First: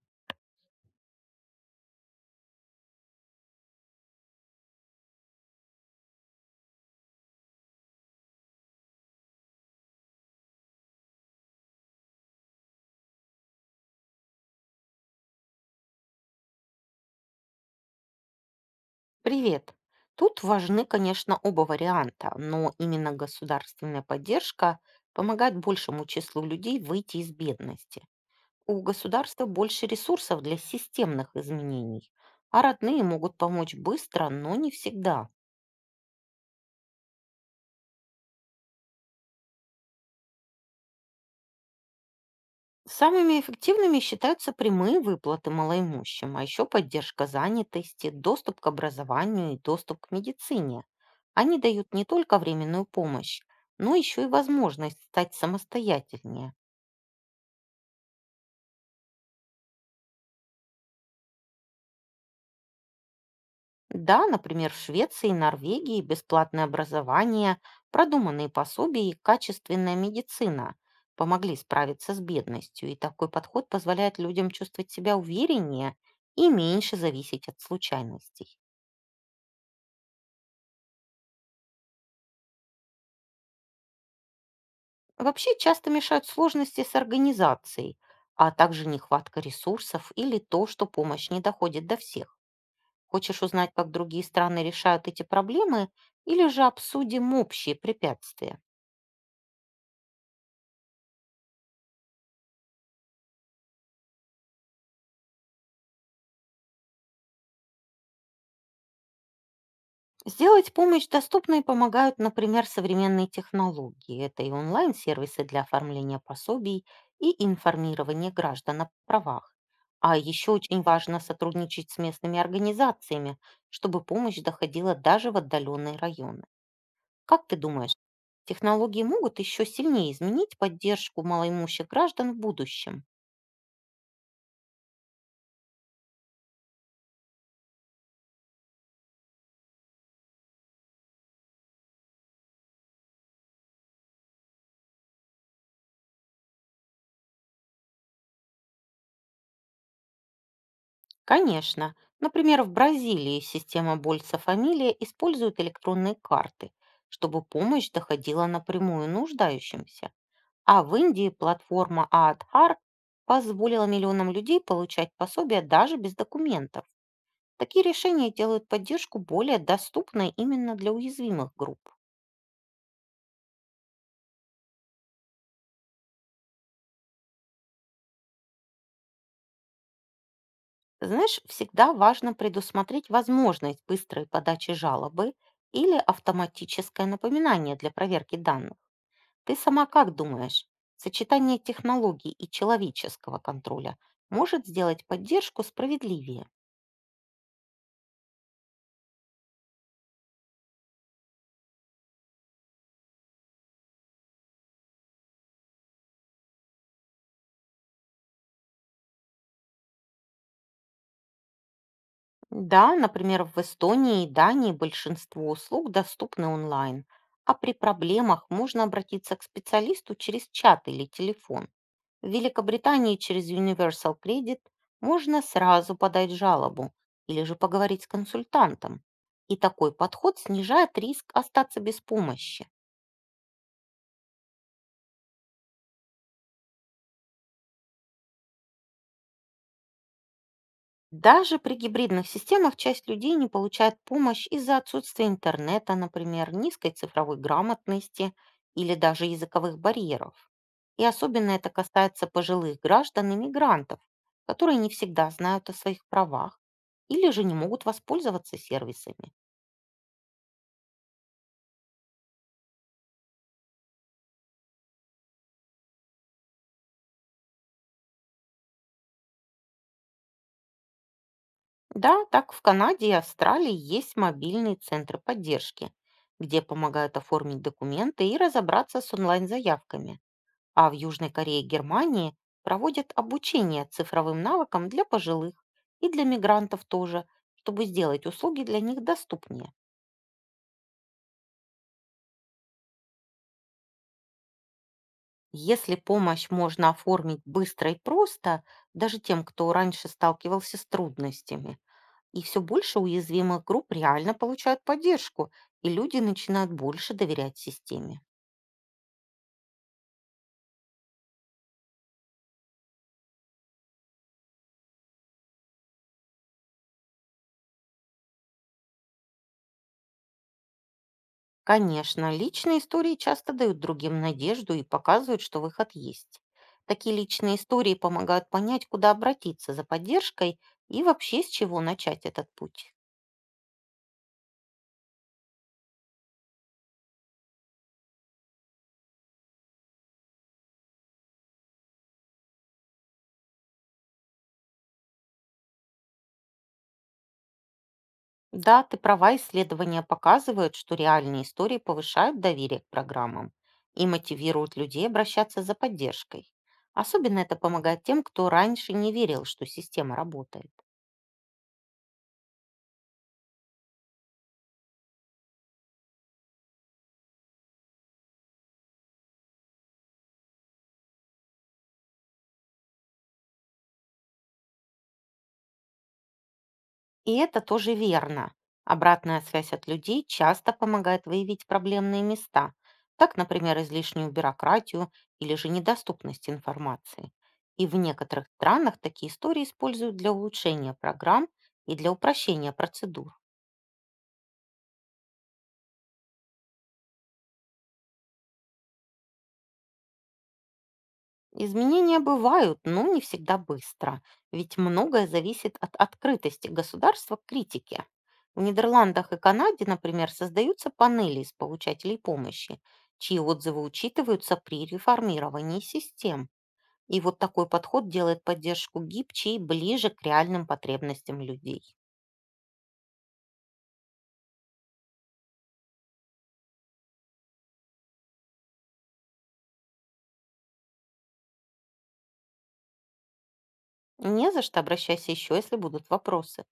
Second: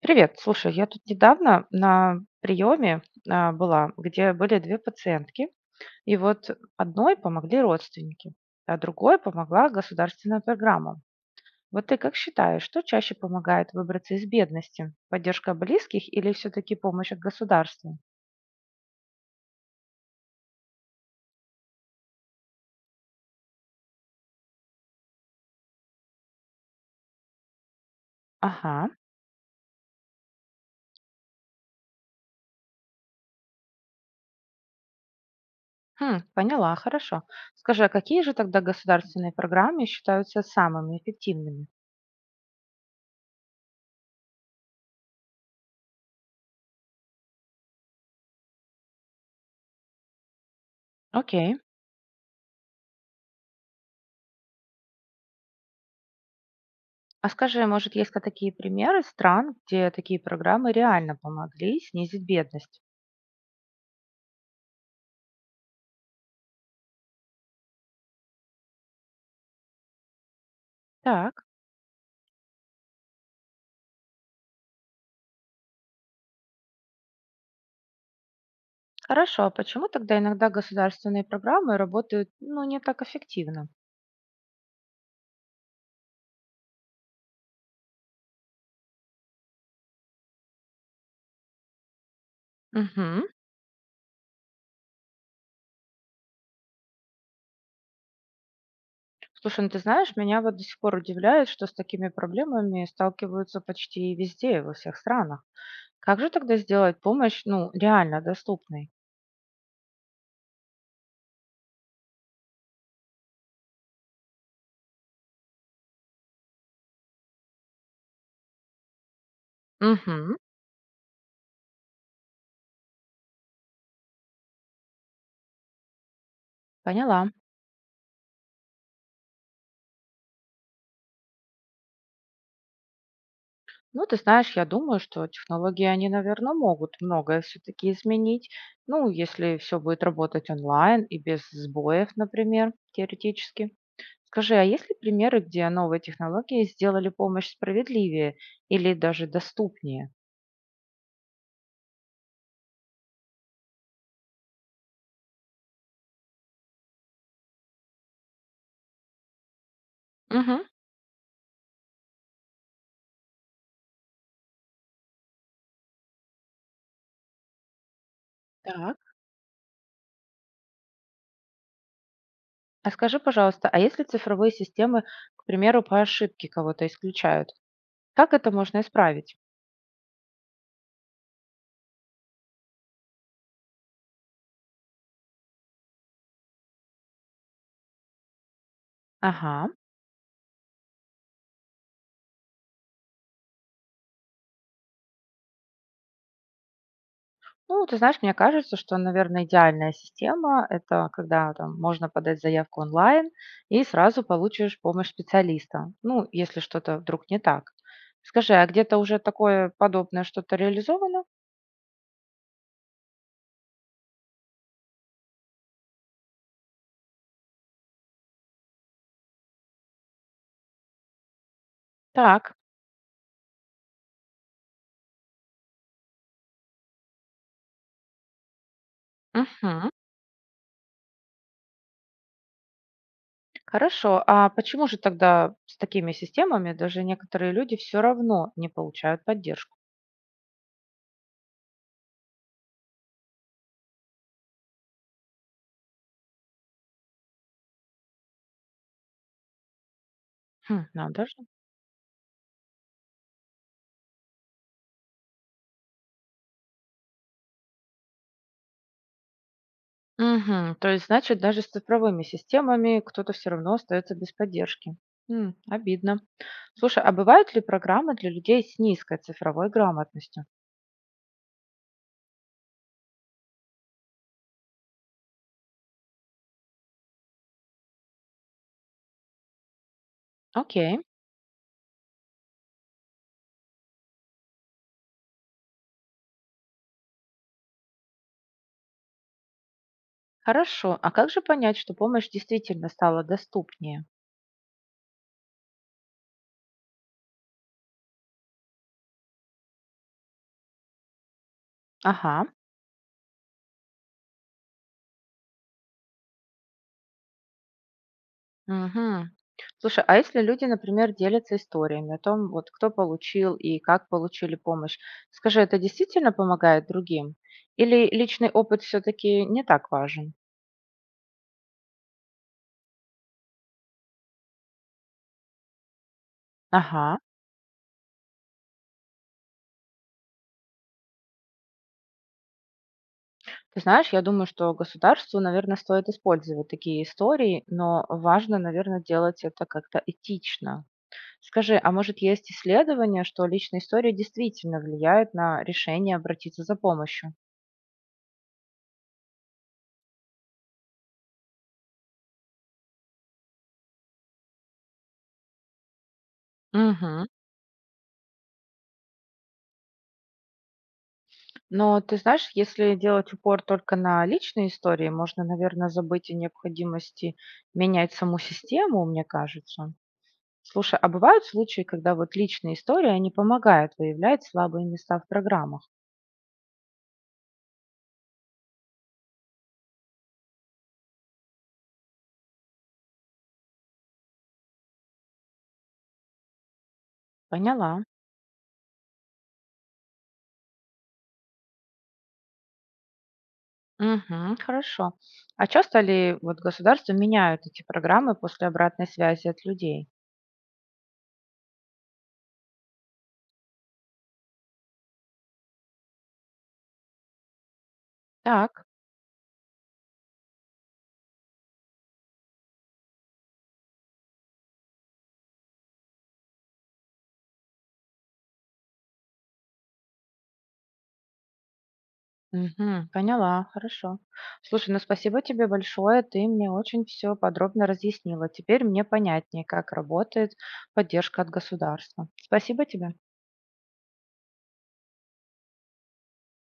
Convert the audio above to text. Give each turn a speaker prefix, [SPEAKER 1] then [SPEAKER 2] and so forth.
[SPEAKER 1] Привет, слушай, я тут недавно на приеме была, где были две пациентки, и вот одной помогли родственники, а другой помогла государственная программа. Вот ты как считаешь, что чаще помогает выбраться из бедности? Поддержка близких или все-таки помощь от государства?
[SPEAKER 2] Привет. Тут важны, конечно, оба варианта, но именно государственная поддержка помогает большему числу людей выйти из бедности. У
[SPEAKER 1] Ага,
[SPEAKER 2] государства больше ресурсов для системных изменений, а родные могут помочь быстро, но не всегда.
[SPEAKER 1] хм, поняла, хорошо. Скажи, а какие же тогда государственные программы считаются самыми эффективными?
[SPEAKER 2] Самыми эффективными считаются прямые выплаты малоимущим, а еще поддержка занятости, доступ к образованию и доступ к медицине.
[SPEAKER 1] Окей.
[SPEAKER 2] Они дают не только временную помощь, но еще и возможность стать самостоятельнее.
[SPEAKER 1] А скажи, может, есть ка такие примеры стран, где такие программы реально помогли снизить бедность?
[SPEAKER 2] Да, например, в Швеции и Норвегии бесплатное образование, продуманные пособия и качественная медицина
[SPEAKER 1] Так,
[SPEAKER 2] помогли справиться с бедностью, и такой подход позволяет людям чувствовать себя увереннее и меньше зависеть от случайностей.
[SPEAKER 1] хорошо. А почему тогда иногда государственные программы работают, ну, не так эффективно?
[SPEAKER 2] Вообще часто мешают сложности с организацией, а также нехватка ресурсов или то, что помощь не доходит до всех.
[SPEAKER 1] Угу.
[SPEAKER 2] Хочешь узнать, как другие страны решают эти проблемы, или же обсудим общие препятствия?
[SPEAKER 1] Слушай, ну ты знаешь, меня вот до сих пор удивляет, что с такими проблемами сталкиваются почти везде, во всех странах. Как же тогда сделать помощь, ну, реально доступной?
[SPEAKER 2] Сделать помощь доступной помогают, например, современные технологии. Это и онлайн-сервисы для оформления пособий и информирования граждан о правах. А
[SPEAKER 1] Угу.
[SPEAKER 2] еще очень важно сотрудничать с местными организациями, чтобы помощь доходила даже в отдаленные районы.
[SPEAKER 1] Поняла.
[SPEAKER 2] Как ты думаешь, технологии могут еще сильнее изменить поддержку малоимущих граждан в будущем?
[SPEAKER 1] Ну, ты знаешь, я думаю, что технологии, они, наверное, могут многое все-таки изменить. Ну, если все будет работать онлайн и без сбоев, например, теоретически. Скажи, а есть ли примеры, где новые технологии сделали помощь справедливее или даже доступнее?
[SPEAKER 2] Конечно. Например, в Бразилии система Больса Фамилия использует электронные карты, чтобы помощь доходила напрямую нуждающимся.
[SPEAKER 1] Мгм.
[SPEAKER 2] А в Индии платформа Аадхар позволила миллионам людей получать пособия даже без документов. Такие решения делают
[SPEAKER 1] Так.
[SPEAKER 2] поддержку более доступной именно для уязвимых групп.
[SPEAKER 1] А скажи, пожалуйста, а если цифровые системы, к примеру, по ошибке кого-то исключают, как это можно исправить?
[SPEAKER 2] Знаешь, всегда важно предусмотреть возможность быстрой подачи жалобы или автоматическое напоминание для проверки данных. Ты
[SPEAKER 1] Ага.
[SPEAKER 2] сама как думаешь, сочетание технологий и человеческого контроля может сделать поддержку справедливее?
[SPEAKER 1] Ну, ты знаешь, мне кажется, что, наверное, идеальная система – это когда там можно подать заявку онлайн и сразу получишь помощь специалиста, ну, если что-то вдруг не так. Скажи, а где-то уже такое подобное что-то реализовано?
[SPEAKER 2] Да, например, в Эстонии и Дании большинство услуг доступны онлайн, а при проблемах можно обратиться к специалисту через чат или телефон. В
[SPEAKER 1] Так,
[SPEAKER 2] Великобритании через Universal Credit можно сразу подать жалобу или же поговорить с консультантом. И
[SPEAKER 1] мгм,
[SPEAKER 2] такой подход снижает риск остаться без помощи.
[SPEAKER 1] хорошо. А почему же тогда с такими системами даже некоторые люди все равно не получают поддержку?
[SPEAKER 2] Даже при гибридных системах часть людей не получает помощь из-за отсутствия интернета, например, низкой цифровой грамотности или даже языковых барьеров.
[SPEAKER 1] Хм,
[SPEAKER 2] И
[SPEAKER 1] надо же.
[SPEAKER 2] особенно это касается пожилых граждан и мигрантов, которые не всегда знают о своих правах или же не могут воспользоваться сервисами.
[SPEAKER 1] Мгм. То есть, значит, даже с цифровыми системами кто-то все равно остается без поддержки. М, обидно. Слушай, а бывают ли программы для людей с низкой цифровой грамотностью?
[SPEAKER 2] Да, так в Канаде и Австралии есть мобильные центры поддержки, где помогают оформить документы и разобраться с онлайн-заявками. А в
[SPEAKER 1] Окей,
[SPEAKER 2] Южной Корее и Германии проводят обучение цифровым навыкам для пожилых и для мигрантов тоже, чтобы сделать услуги для них доступнее.
[SPEAKER 1] хорошо. А как же понять, что помощь действительно стала доступнее?
[SPEAKER 2] Если помощь можно оформить быстро и просто, даже тем, кто раньше сталкивался с трудностями, и
[SPEAKER 1] Ага.
[SPEAKER 2] все больше уязвимых групп реально получают поддержку, и люди начинают больше доверять системе.
[SPEAKER 1] Мгм. Слушай, а если люди, например, делятся историями о том, вот кто получил и как получили помощь, скажи, это действительно помогает другим? Или личный опыт все-таки не так важен?
[SPEAKER 2] Конечно, личные истории часто дают другим надежду и показывают, что выход есть. Такие
[SPEAKER 1] Ага.
[SPEAKER 2] личные истории помогают понять, куда обратиться за поддержкой и вообще с чего начать этот путь.
[SPEAKER 1] Ты знаешь, я думаю, что государству, наверное, стоит использовать такие истории, но важно, наверное, делать это как-то этично. Скажи, а может есть исследование, что личная история действительно влияет на решение обратиться за помощью?
[SPEAKER 2] Да, ты права, исследования показывают, что реальные истории повышают доверие к программам и мотивируют людей обращаться за поддержкой.
[SPEAKER 1] Мгм.
[SPEAKER 2] Особенно это помогает тем, кто раньше не верил, что система работает.
[SPEAKER 1] Но ты знаешь, если делать упор только на личные истории, можно, наверное, забыть о необходимости менять саму систему, мне кажется. Слушай, а бывают случаи, когда вот личные истории, они помогают выявлять слабые места в программах?
[SPEAKER 2] И это тоже верно. Обратная связь от людей часто помогает выявить проблемные места. Так, например, излишнюю бюрократию или же недоступность информации. И в
[SPEAKER 1] Поняла.
[SPEAKER 2] некоторых странах такие истории используют для улучшения программ и для упрощения процедур.
[SPEAKER 1] Мгм. Хорошо. А часто ли вот государства меняют эти программы после обратной связи от людей?
[SPEAKER 2] Изменения бывают, но не всегда быстро, ведь многое зависит от открытости государства к критике. В
[SPEAKER 1] Так,
[SPEAKER 2] Нидерландах и Канаде, например, создаются панели из получателей помощи, чьи отзывы учитываются при реформировании систем. И вот такой подход делает поддержку гибче и ближе к реальным потребностям людей.
[SPEAKER 1] мгм. Поняла, хорошо. Слушай, ну спасибо тебе большое, ты мне очень все подробно разъяснила. Теперь мне понятнее, как работает поддержка от государства. Спасибо тебе.
[SPEAKER 2] Не за что, обращайся еще, если будут вопросы.